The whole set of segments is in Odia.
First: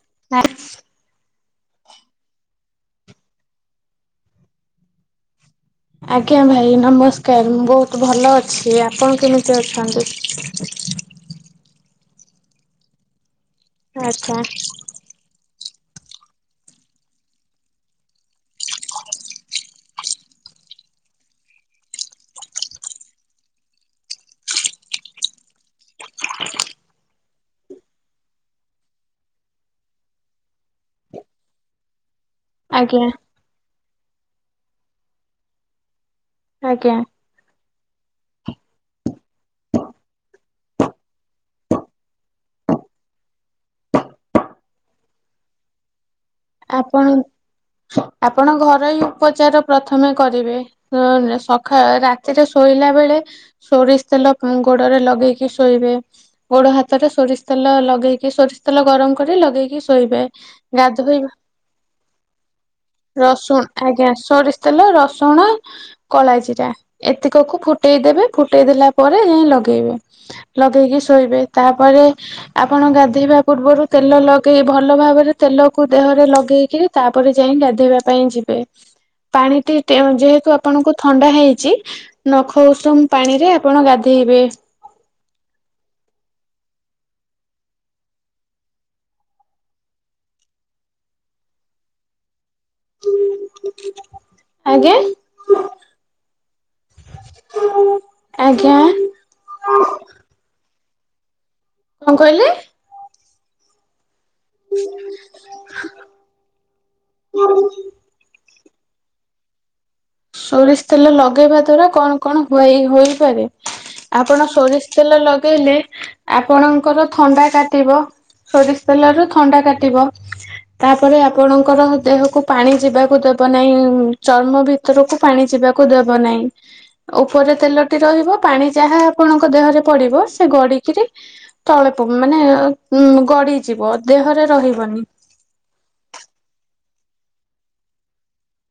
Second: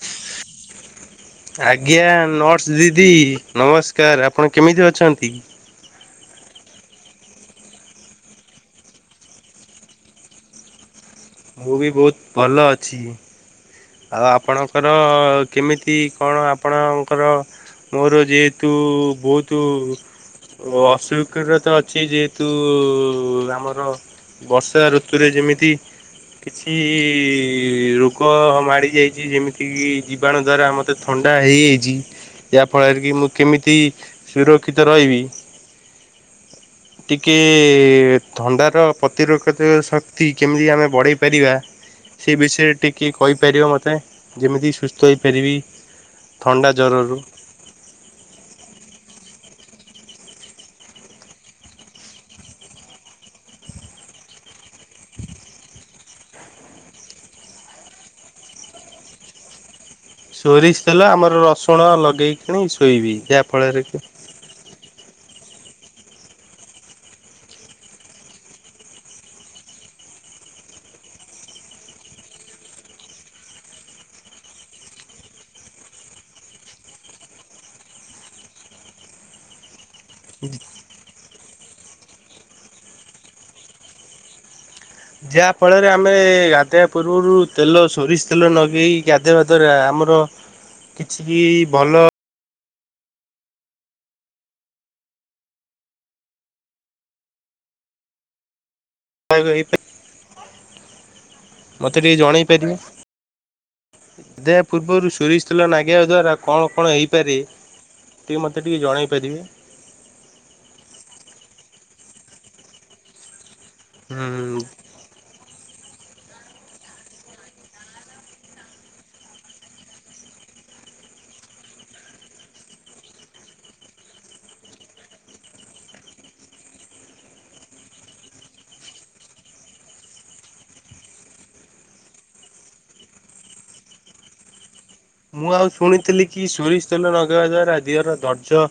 ହ [unintelligible] ନାଇଁ ଆଜ୍ଞା ନର୍ସ ଦିଦି ନମସ୍କାର ଆପଣ କେମିତି ଅଛନ୍ତି? ଆଜ୍ଞା ଭାଇ ନମସ୍କାର ମୁଁ ବହୁତ ଭଲ ଅଛି। ଆପଣ କେମିତି ଅଛନ୍ତି? ମୁଁ ବି ବହୁତ ଭଲ ଅଛି ଆଉ ଆଚ୍ଛା ଆପଣଙ୍କର କେମିତି କଣ ଆପଣଙ୍କର ମୋର ଯେହେତୁ ବୋହୁତୁ ଓ ଅସ୍ୱୀକାର ତ ଅଛି ଯେହେତୁ ଆମର ବର୍ଷା ଋତୁରେ ଯେମିତି କିଛି ରୋଗ ମା ମାଡ଼ିଯାଇଛି ଯେମିତିକି ଜୀବାଣୁ ଦ୍ଵାରା ମୋତେ ଥଣ୍ଡା ହେଇଛି। ଯାହାଫଳରେ ଆଜ୍ଞା କି ମୁଁ କେମିତି ସୁରକ୍ଷିତ ରହିବି। ଆଜ୍ଞା। ଟିକେ ଥଣ୍ଡାର ପ୍ରତିରୋକ୍ଷ ଶକ୍ତି କେମିତି ଆମେ ବଢ଼େଇ ପାରିବା ସେ ବିଷୟରେ ଟିକେ କହିପାରିବ ମତେ ଯେମିତି ସୁସ୍ଥ ହେଇପାରିବି। ଥଣ୍ଡା ଆପଣ ଜ୍ୱରରୁ ଆପଣ ଘରୋଇ ଉପଚାର ପ୍ରଥମେ କରିବେ। ହୁ ସକାଳ ରାତିରେ ଶୋଇଲା ବେଳେ ସୋରିଷ ତେଲ ଗୋଡରେ ଲଗେଇକି ଶୋଇବେ। ଗୋଡ ହାତରେ ସୋରିଷ ତେଲ ଲଗେଇକି ସୋରିଷ ତେଲ ଗରମ କରି ଲଗେଇକି ଶୋଇବେ। ଗାଧୋଇବା କଣ ଲଗେଇକିଣି ଶୋଇବି ଯାହା ରସୁଣ ଫଳରେ କି ଆଜ୍ଞା ସୋରିଷ ତେଲ ରସୁଣ କଳା ଜିରା ଏତିକ କୁ ଫୁଟେଇ ଦେବେ ଫୁଟେଇ ଦେଲା ପରେ ଲଗେଇବେ। ଲଗେଇକି ଶୋଇବେ ତାପରେ ଆପଣ ଗାଧେଇବା ପୂର୍ବରୁ ତେଲ ଲଗେଇ ଭଲ ଭାବରେ ତେଲକୁ ଦେହ ରେ ଲଗେଇକି ତାପରେ ଯାଇ ଗାଧୋଇବା ପାଇଁ ଯିବେ। ପାଣିଟି ଯେହେତୁ ଆପଣଙ୍କୁ ଥଣ୍ଡା ହେଇଛି ନଖ ଉଷୁମ ପାଣିରେ ଆପଣ ଗାଧେଇବେ। ଯାହା ଫଳରେ ଆମେ ଗାଧେଇବା ପୂର୍ବରୁ ତେଲ ସୋରିଷ ତେଲ ଲଗେଇ ଗାଧେଇବା ଦ୍ଵାରା ଆମର କିଛି ବି ଭଲ ଆଜ୍ଞା। ଆଜ୍ଞା। [unintelligible] ମତେ କଣ ଟିକେ ଜଣେଇ କହିଲେ ପାରିବେ। [unintelligible] ପୂର୍ବରୁ ସୋରିଶ ତେଲ ଲାଗେଇବା ଦ୍ଵାରା କଣ କଣ ହେଇପାରେ? ଟିକିଏ ମତେ ଟିକେ ଜଣାଇପାରିବେ। ସୋରିଷ ତେଲ ଲଗେଇବା ଦ୍ଵାରା କଣ କଣ ହୁଏ ହୋଇପାରେ ଆପଣ ହୁଁ ସୋରିଷ ତେଲ ଲଗେଇଲେ ଆପଣଙ୍କର ଥଣ୍ଡା କାଟିବ ସୋରିଷ ତେଲ ରୁ ଥଣ୍ଡା କାଟିବ। ତାପରେ ଆପଣଙ୍କର ଦେହକୁ ପାଣି ଯିବାକୁ ଦବ ନାହିଁ ଚର୍ମ ବି ଭିତରକୁ ପାଣି ଯିବାକୁ ଦବ ନାହିଁ। ଉପରେ ତେଲଟି ରହିବ ପାଣି ଯାହା ଆପଣଙ୍କ ଦେହରେ ପଡିବ ସେ ଗଡିକିରି ତଳେ ପ ମାନେ ଉ ଗଡିଯିବ ଦେହରେ ରହିବନି। ମୁଁ ଆଉ ଶୁଣିଥିଲି କି ସୋରିଷ ତେଲ ଲଗେଇବା ଦ୍ଵାରା ଦେହର ଦରଜ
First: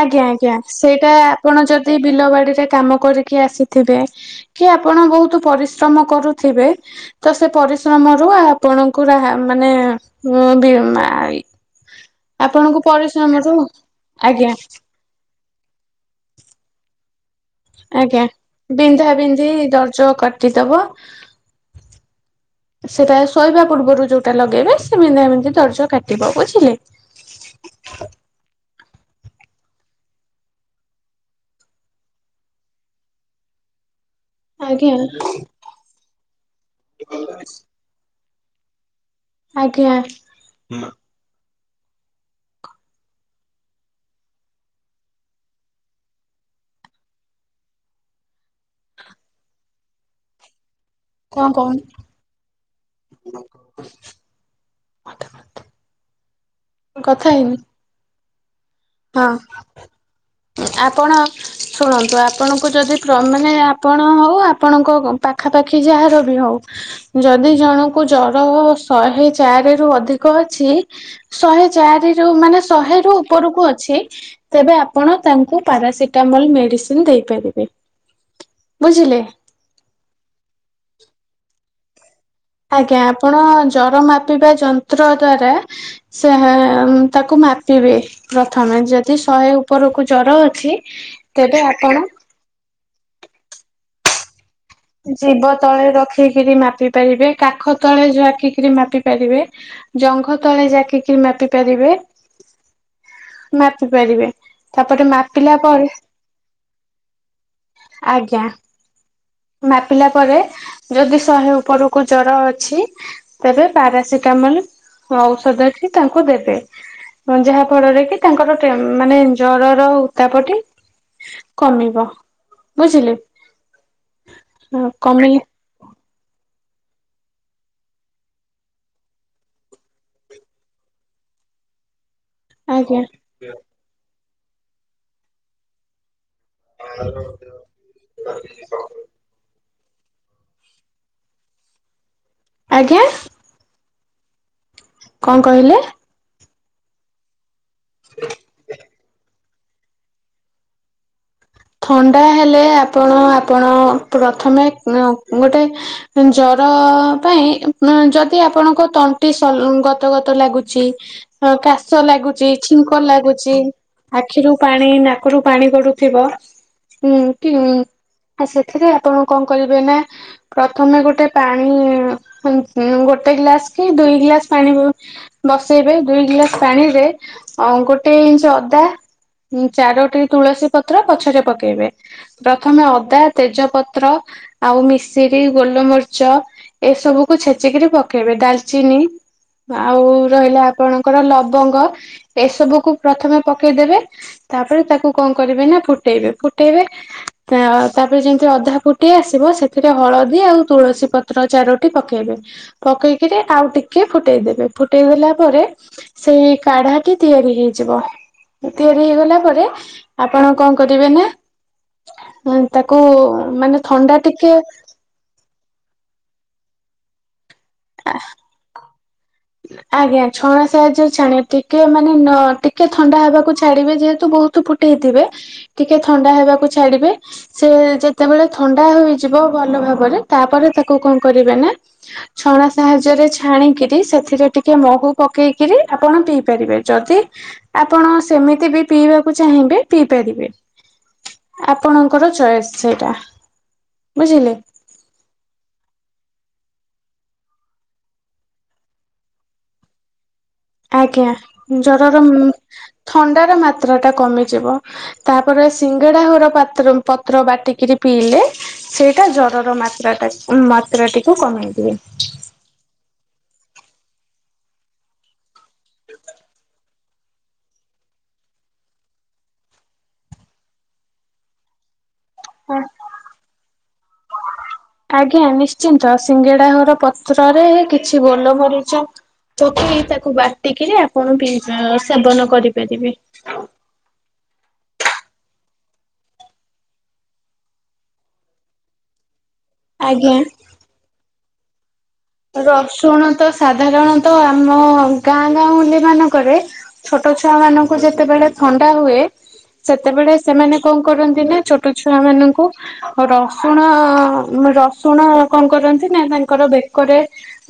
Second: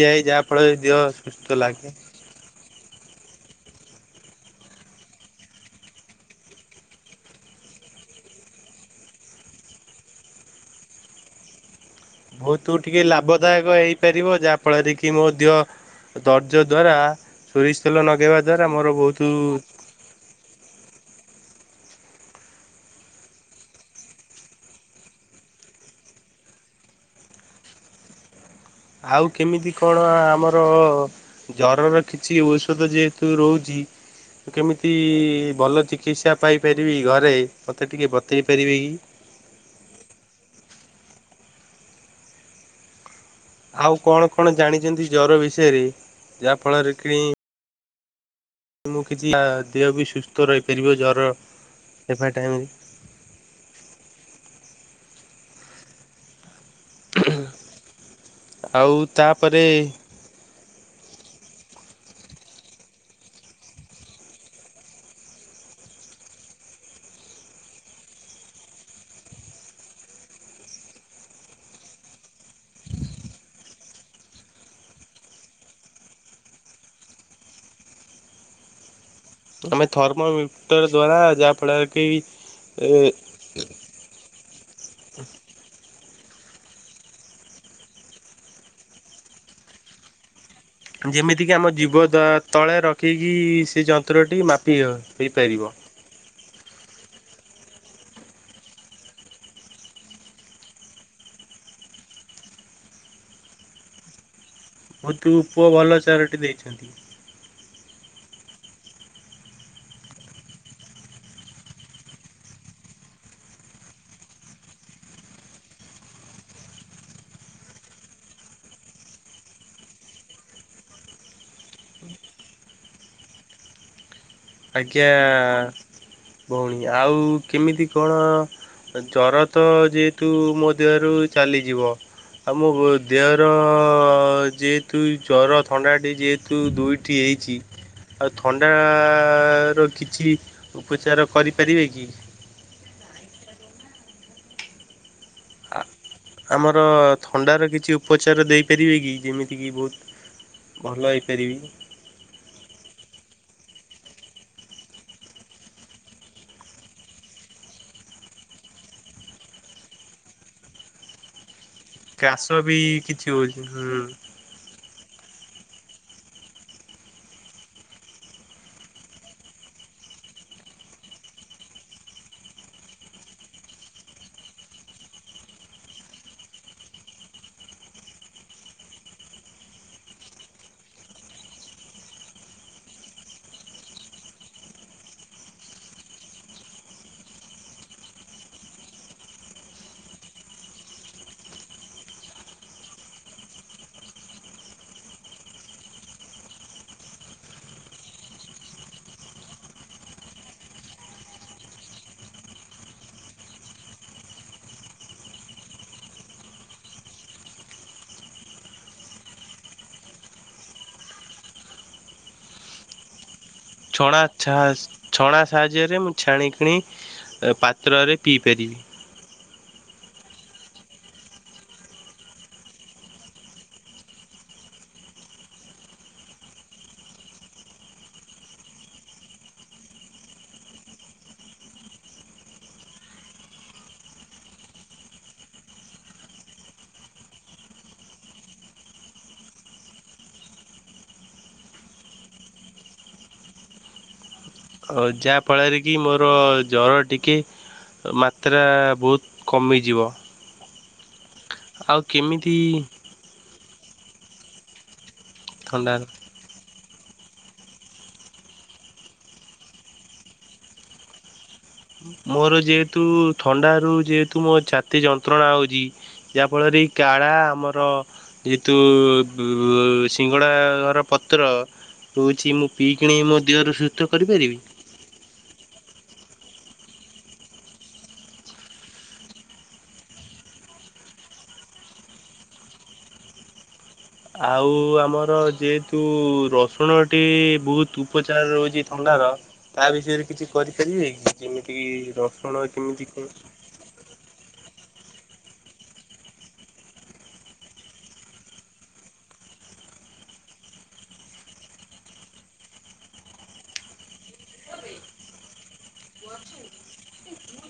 ଆଜ୍ଞା ଆଜ୍ଞା ସେଇଟା ଆପଣ ଲାଗେ। ଯଦି ବିଲ ବାଡିରେ କାମ କରିକି ଆସିଥିବେ କି ଆପଣ ବୋହୁତ ପରିଶ୍ରମ କରୁଥିବେ ତ ସେ ପରିଶ୍ରମ ରୁ ଆପଣଙ୍କୁ ମାନେ ବହୁତ ଆପଣଙ୍କୁ ଟିକେ ପରିଶ୍ରମରୁ ଲାଭଦାୟକ ହେଇପାରିବ ଆଜ୍ଞା ଯାହା ଫଳରେ କି କି ମୋ ଦେହ ଧର୍ଯ୍ୟ ଦ୍ଵାରା ସୋରିଷ ତେଲ ଆଜ୍ଞା ଲଗେଇବା ଦ୍ଵାରା ମୋର ବିନ୍ଧା ବହୁତ ବିନ୍ଧି ଦରଜ କାଟିଦବ। ସେଇଟା ଶୋଇବା ପୂର୍ବରୁ ଯୋଉଟା ଲଗେଇବେ ସେ ବିନ୍ଧା ବିନ୍ଧି ଦରଜ କାଟିବ ବୁଝିଲେ। ଆଉ କେମିତି କଣ ଆମର ଜରର କିଛି ଔଷଧ ଯେହେତୁ ରହୁଛି। କେମିତି ଆଜ୍ଞା ଭଲ ଚିକିତ୍ସା ପାଇପାରିବି ଘରେ ମୋତେ ଟିକେ ବତେଇ ପାରିବେ କି। ଆଜ୍ଞା। ଆଉ କ'ଣ କ'ଣ ଜାଣିଛନ୍ତି ଜର ବିଷୟରେ ଯାହା ଫଳରେ କି। ମୁଁ କିଛି ପା ଦେହ ବି ସୁସ୍ଥ ରହିପାରିବ ଜର। କଣ କହୁନୁ। ହେବା ଟାଇମରେ [inaudible] ମୁଁ କଥା ହେଇନି। ଆଉ ତାପରେ ହଁ ଆପଣ। ଶୁଣନ୍ତୁ ଆପଣଙ୍କୁ ଯଦି କ୍ର ମାନେ ଆପଣ ହଉ ଆପଣଙ୍କ ପାଖାପାଖି ଯାହାର ବି ହଉ। ଯଦି ଜଣଙ୍କୁ ଜରହ ଶହେ ଚାରିରୁ ଅଧିକ ଅଛି। ଶହେ ଚାରିରୁ ମାନେ ଶହେରୁ ଉପରକୁ ଅ। ଅଛି ତେବେ ଆପଣ ତାଙ୍କୁ ପାରାସିଟାମଲ ମେଡିସିନି ଦେଇପାରିବେ। ବୁଝିଲେ। ତମେ ଥର୍ମମିଟର ଦ୍ଵାରା ଯାହା ଫଳରେ କି। ଏ ଆଜ୍ଞା ଆପଣ ଜର ମାପିବା ଯନ୍ତ୍ର ଦ୍ଵାରା। ସେହେ ତାକୁ ମାପିବେ ପ୍ରଥମେ ଯଦି ଶହେ ଉପରକୁ ଜର ଅଛି। ଯେମିତିକି ତେବେ ଆମ ଆପଣ ଜୀଭ ଦ ତଳେ ରଖିକି ସେ ଯନ୍ତ୍ରଟି ମା- ଜୀବ ତଳେ ରଖିକିରି ମାପି ପାରିବେ କାଖ ତଳେ ଯାକିକିରି ମାପି ପାରିବେ। ଜଙ୍ଘ ତଳେ ଜାକିକିରି ମାପି ପାରିବେ। ମାପିପାରିବେ। ତୁ ପୁଅ ଭଲ ଚାରଟି ଦେଇଛନ୍ତି। ଆଜ୍ଞା। ମାପିଲା ପରେ ଯଦି ଶହେ ଉପରକୁ ଜର ଅଛି। ତେବେ ପାରାସିଟାମଲ ଔଷଧଟି ତାଙ୍କୁ ଦେବେ। ଯାହା ଫଳରେ କି ତାଙ୍କର ଟେ ମାନେ ଜରର ଉତ୍ତାପଟି। କମିବ ବୁଝିଲେ। ହଁ ଆଜ୍ଞା କମିଲେ ଭଉଣୀ ଆଉ କେମିତି କ'ଣ। ଜର ତ ଯେହେତୁ ମୋ ଦେହରୁ ଚାଲିଯିବ। ଆମ ଆଜ୍ଞା ଦେହର ଯେହେତୁ ଜର ଥଣ୍ଡା ଟିକେ। ତୁ ଦୁଇଟି ହେଇଛି ଆଉ ଥଣ୍ଡା। ଆ ର କିଛି ଉପଚାର କରିପାରିବେ କି? ଆଜ୍ଞା। କଁ କହିଲେ। ଆ ଆମର ଥଣ୍ଡାର କିଛି ଉପଚାର ଦେଇପାରିବେ କି ଯେମିତିକି ବହୁତୁ। ଭଲ ହେଇପାରିବି। ଥଣ୍ଡା ହେଲେ ଆପଣ ଆପଣ ପ୍ରଥମେ କଁ ଗୋଟେ। ଜର ପାଇଁ ଯଦି ଆପଣଙ୍କ ତଣ୍ଟି ସଲ ଗତ ଗତ ଲାଗୁଛି। ହଁ କା। ଶୋଷ କାଶ ଲାଗୁଛି ବି ଛିଙ୍କ କିଛି ଲାଗୁଛି ହଉଛି ହୁଁ। ଆଖିରୁ ପାଣି ନାକରୁ ପାଣି ଗଡୁଥିବ। ହୁଁ କି ହୁଁ ସେଥିରେ ଆପଣ କଁ କରିବେ ନା। ପ୍ରଥମେ ଗୋଟେ ପାଣି ଗୋଟେ ଗ୍ଲାସ କି ଦୁଇ ଗ୍ଲାସ ପାଣି ବସେଇବେ ଦୁଇ ଗ୍ଲାସ ପାଣିରେ ଗୋଟେ ଇଞ୍ଚି ଅଦା। ଉଁ ଚାରୋଟି ତୁଳସୀ ପତ୍ର ପଛରେ ପକେଇବେ। ପ୍ରଥମେ ଅଦା, ତେଜପତ୍ର,। ଆଉ ମିଶିରି, ଗୋଲମରିଚ, ଏ ସବୁକୁୁ ଛେଚିକିରି ପକେଇବେ ଡାଲଚିନି। ଆଉ ରହିଲା ଆପଣଙ୍କର ଲବଙ୍ଗ, ଏସବୁକୁୁ ପ୍ରଥମେ ପକେଇଦେବେ- ତାପରେ ତାକୁ କଣ କରିବେ ନା ଫୁଟେଇବେ, ଫୁଟେଇବେ, - ତା ତାପରେ ଯାଇଁକି ଅଧା ଫୁଟି ଆସିବ ସେଥିରେ ହଳଦୀ, ଆଉ ତୁଳସୀ ପତ, - ପତ୍ର ଚାରୋଟି ପକେଇବେ, ପକେଇକିରି ଆଉ ଟିକେ ଫୁଟେଇଦବେ, ଫୁଟେଇ ଦେଲା ପରେ ସେଇ କାଢାଟି ତିଆରି ହେଇଯିବ ତିଆରି ହେଇଗଲା ପରେ ଆପଣ କଁ କରିବେନା? ଏ ତାକୁ ମାନେ ଥଣ୍ଡା ଛଣା ଛା ଟିକେ- ଛଣା ସାହାଯ୍ୟରେ ମୁଁ ଛାଣିିକିଣି, ପାତ୍ରରେ ପିଇପାରିବି। ଆଜ୍ଞା ଛଣା ସାହାଯ୍ୟରେ ଛାଣିବେ, ଟିକେ ମାନେ ନ ଟିକେ ଥଣ୍ଡା ହେବାକୁ ଛାଡିବେ, ଯେହେତୁ ବହୁତ- ତ ଫୁଟେଇଥିବେ, ଟିକେ ଥଣ୍ଡା ହେବାକୁ ଛାଡିବେ- ସେ ଯେତେବେଳେ ଥଣ୍ଡା ହେଇଯିବ ଭଲ ଭାବରେ, ତାପରେ ତାକୁ କଣ କରିବେ ନା? ଛଣା ସାହାଯ୍ୟରେ ଛାଣିକିରି, ସେଥିରେ ଟିକେ ମହୁ ପକେଇକିରି ଆପଣ ପିଇ ପାରିବେ, ଯଦି- ଆପଣ ସେମିତି ବି ପିଇବାକୁ ଚାହିଁବେ, ପିଇ ପାରିବେ। ଆପଣଙ୍କର ଚଏସ୍ ସେଇଟା ବୁଝିଲେ। ଆଉ ଯାହା ଫଳରେ କି ମୋର ଜର ଟିକେ ମାତ୍ରା ବହୁତ କମିଯିବ। ଆଜ୍ଞା ଆଉ ଜରର କେମିତି ଥଣ୍ଡାର ମାତ୍ରା ଟା କମିଯିବ ତାପରେ ଥଣ୍ଡାର ସିଙ୍ଗଡା ହର ପାତ୍ର ପତ୍ର ବାଟିକିରି ପିଇଲେ। ସେଇଟା ଜର ର ମାତ୍ରା, ମାତ୍ରାଟିକୁ କମେଇ ଦିଏ। ମୋର ଯେହେତୁ ଥଣ୍ଡାରୁ ଯେହେତୁ ମୋ ଛାତି ଯନ୍ତ୍ରଣା ହେଉଛି ଯାହାଫଳରେ କାଢା ଆମର ଯେହେତୁ ସିଙ୍ଗଡ଼ା ଘର ପତ୍ର ରହୁଚି ମୁଁ ହଁ ପିଇ କିଣି ମୋ ଦେହରୁ ସୁସ୍ଥ କରିପାରିବି। ଆଜ୍ଞା ନିଶ୍ଚିନ୍ତ ସିଙ୍ଗେଡା ଘର ପତ୍ରରେ କିଛି ଗୋଲମରିଚ ପକେଇ ତାକୁ ବାଟିକିରି ଆପଣ ପି ସେବନ କରିପାରିବେ। ଆଉ ଆମର ଯେହେତୁ ରସୁଣଟି ବହୁତୁ ଉପଚାର ରହୁଚି ଥଣ୍ଡାର ତା ବିଷୟରେ ଆଜ୍ଞା। କିଛି କରିପାରିବେ କି ଯେମିତି କି ର ରସୁଣ ତ ସାଧାରଣତ ଆମ ଗାଁ ଗାଉଁଳି ମାନଙ୍କରେ ଛୋଟ ଛୁଆ ମାନଙ୍କୁ ଯେତେବେଳେ ଥଣ୍ଡା ହୁଏ। ସେତେବେଳେ ସେମାନେ କଣ କରନ୍ତି ନା ଛୋଟ ଛୁଆ ମାନଙ୍କୁ ରସୁଣ ରସୁଣ କଣ କରନ୍ତି ନା ତାଙ୍କର ବେ ବେକରେ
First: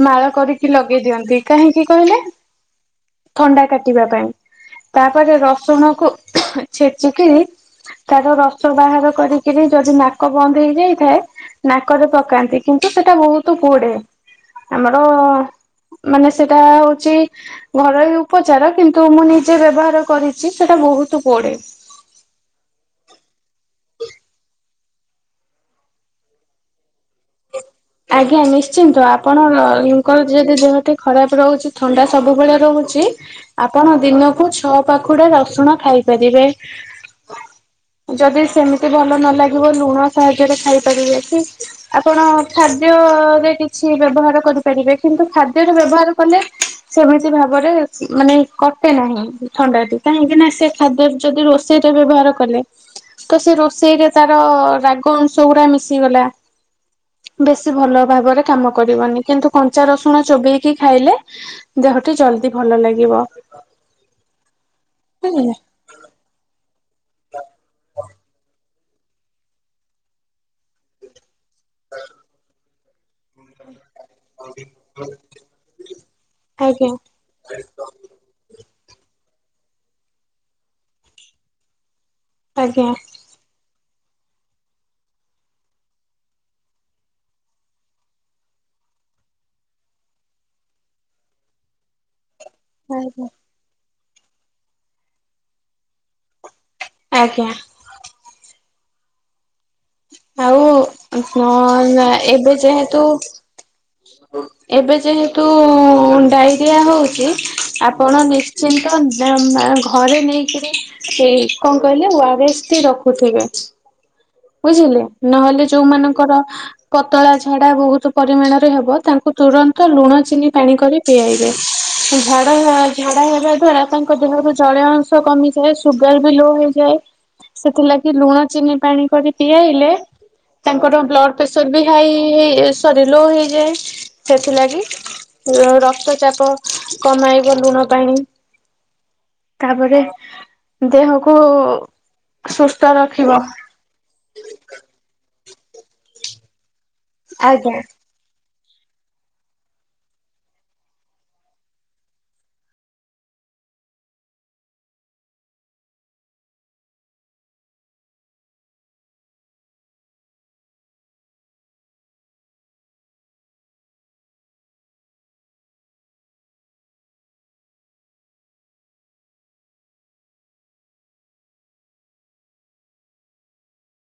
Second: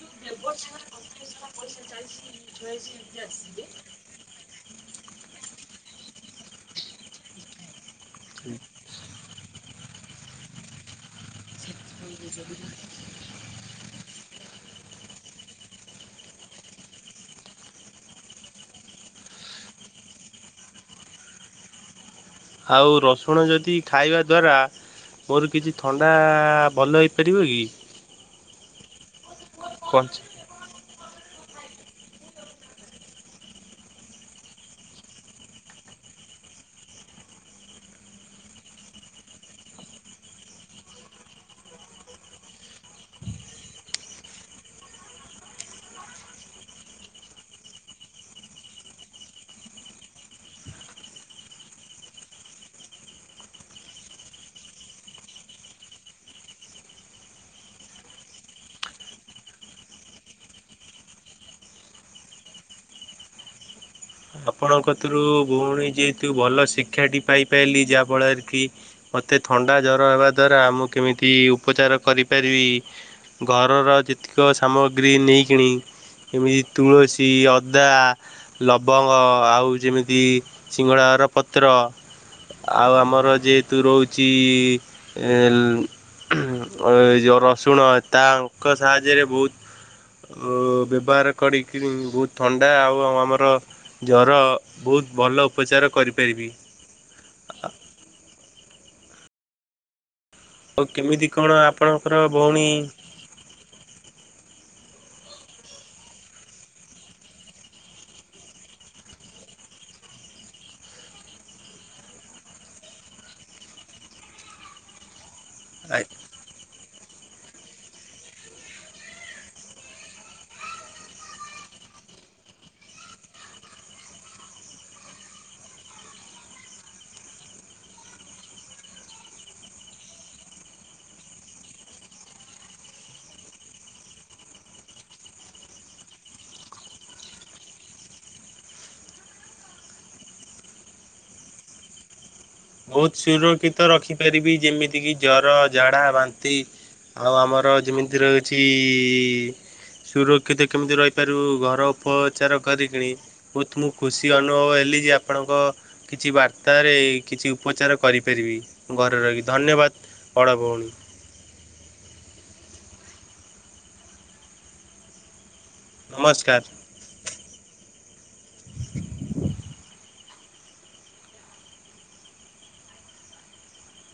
ମାଳ କରିକି ଲଗେଇ ଦିଅନ୍ତି କାହିଁକି କହିଲେ? ଥଣ୍ଡା କାଟିବା ପାଇଁ ତାପରେ ରସୁଣକୁ ଛେଚିକିରି ତାର ରସ ବାହାର କରିକିରି ଯଦି ନାକ ବନ୍ଦ ହେଇଯାଇଥାଏ। ନାକରେ ପକାନ୍ତି କିନ୍ତୁ ସେଟା ବହୁତ ପୋଡେ। ଆମର ମାନେ ସେଟା ହଉଛି। ଘରୋଇ ଉପଚାର କିନ୍ତୁ ମୁଁ ନିଜେ ବ୍ୟବହାର କରିଛି ସେଟା ବହୁତ ପୋଡେ। ଆଉ ରସୁଣ ଯଦି ଖାଇବା ଦ୍ଵାରା ମୋର କିଛି ଥଣ୍ଡା ଭଲ ହେଇପାରିବ କି? ଆଜ୍ଞା ନିଶ୍ଚିନ୍ତ କଞ୍ଚା ଆପଣଙ୍କର ଯେ ଯେ ଦେହ ଖରାପ ରହୁଛି ଥଣ୍ଡା ସବୁବେଳେ ରହୁଛି। ଆପଣ ଦିନକୁ ଛଅ ପାଖୁଡା ରସୁଣ ଖାଇପାରିବେ। ଯଦି ସେମିତି ଭଲ ନ ଲାଗିବ ଲୁଣ ସାହାଯ୍ୟରେ ଖାଇପାରିବେ କି? ଆପଣ ଖାଦ୍ୟରେ କିଛି ବ୍ୟବହାର କରିପାରିବେ କିନ୍ତୁ ଖାଦ୍ୟରେ ବ୍ୟବହାର କଲେ। ସେମିତି ଭାବରେ ମାନେ କଟେ ନାହିଁ ଥଣ୍ଡା ଟି କାହିଁକି ନା ସେ ଖାଦ୍ୟ ଯଦି ରୋଷ ସେଇଟେରେ ବ୍ୟବହାର କଲେ ତ ସେ ରୋଷେଇରେ ତାର ରାଗ ଅଂଶ ଗୁଡା ମିଶିଗଲା। ବେଶୀ ଭଲ ଭାବରେ କାମ କରିବନି କିନ୍ତୁ କଞ୍ଚା ରସୁଣ ଚୋବେଇକି ଖାଇଲେ ଦେହଟି ଜଲଦି ଭଲ ଲାଗିବ। ଆପଣ କତୁରୁ ବୁଝିଲେ ଭଉଣୀ ଯେହେତୁ ଭଲ ଶିକ୍ଷାଟି ପାଇପାରିଲି ଯାହାଫଳରେ କି ମୋତେ ଥଣ୍ଡା ଜ୍ଵର ହେବା ଦ୍ୱାରା ମୁଁ କେମିତି ଉପଚାର କରିପାରିବି। ଘରର ଯେତିକ ସାମଗ୍ରୀ ନେଇକିଣି ଏମିତି ଆଜ୍ଞା ତୁଳସୀ ଟି ଅଦା ଲବଙ୍ଗ। ଆଉ ଯେମିତି ସିଙ୍ଗଡ଼ାର ପତ୍ର ଆଜ୍ଞା ଆଉ ଆମର ଯେ ତୁ ରହୁଛି ଏଁ ଏ ଯୋଉ ରସୁଣ ତା ଅଙ୍କ ସାହାଯ୍ୟରେ ବହୁତ ଉଁ ବ୍ୟବହାର କରିକିରି ବହୁତ ଥଣ୍ଡା ଆଉ ଆଉ ଆଜ୍ଞା ଆମର ଜର ବହୁତ ଭଲ ଉପଚାର କରିପାରିବି। ଆଜ୍ଞା। ଆଉ କେମିତି କଣ ନ ଆପଣଙ୍କର ଏବେ ଭଉଣୀ ଯେହେତୁ ଏବେ ଯେହେତୁ ଡାଇରିଆ ହଉଚି ଆପଣ ନିଶ୍ଚିନ୍ ତନ୍ ଘରେ ନେଇକରି ଏଇ କଣ କହିଲେ ଓ ଆର ଏସ୍ ଟି ରଖୁଥିବେ। ବୁଝିଲେ ନହେଲେ ଯୋଉମାନଙ୍କର ପତଳା ଝାଡା ବହୁତୁ ପରିମାଣରେ ହେବ ତାଙ୍କୁ ତୁରନ୍ତ ଲୁଣ ଚିନି ପାଣି କରି ପିଆଇବେ ଝାଡା ଅ ଝାଡା ହେବା ଦ୍ଵାରା ତାଙ୍କ ଦେହରୁ ଜଳୀୟ ଅଂଶ କମିଯାଏ ସୁଗାର ବି ଲୋ ହେଇଯାଏ ସେଥିଲାଗି ଲୁଣ ଚିନି ପାଣି କରି ପିଆଇଲେ ତାଙ୍କର ବ୍ଲଡ ପେସର ବି ହାଇ ହେ ସରି ଲୋ ହେଇଯାଏ ସେଥିଲାଗି ର ରକ୍ତ ଚାପ କମାଇବ ଲୁଣ ପାଣି ତାପରେ ଦେହକୁ ସୁସ୍ଥ ବହୁତ ରଖିବ ସୁରକ୍ଷିତ ରଖିପାରିବି ଯେମିତିକି ଜର, ଝାଡା, ବାନ୍ତି। ଆଉ ଆମର ଆଜ୍ଞା। ଯେମିତି ରହୁଛି ସୁରକ୍ଷିତ କେମିତି ରହିପାରିବୁ ଘର ଉପଚାର କରିକିଣି ବହୁତ ମୁଁ ଖୁସି ଅନୁଭବ ହେଲି ଯେ ଆପଣଙ୍କ କିଛି ବାର୍ତ୍ତାରେ କିଛି ଉପଚାର କରିପାରିବି ଘରେ ରହିକି ଧନ୍ୟବାଦ୍ ବଡ଼ ଭଉଣୀ। ନମସ୍କାର।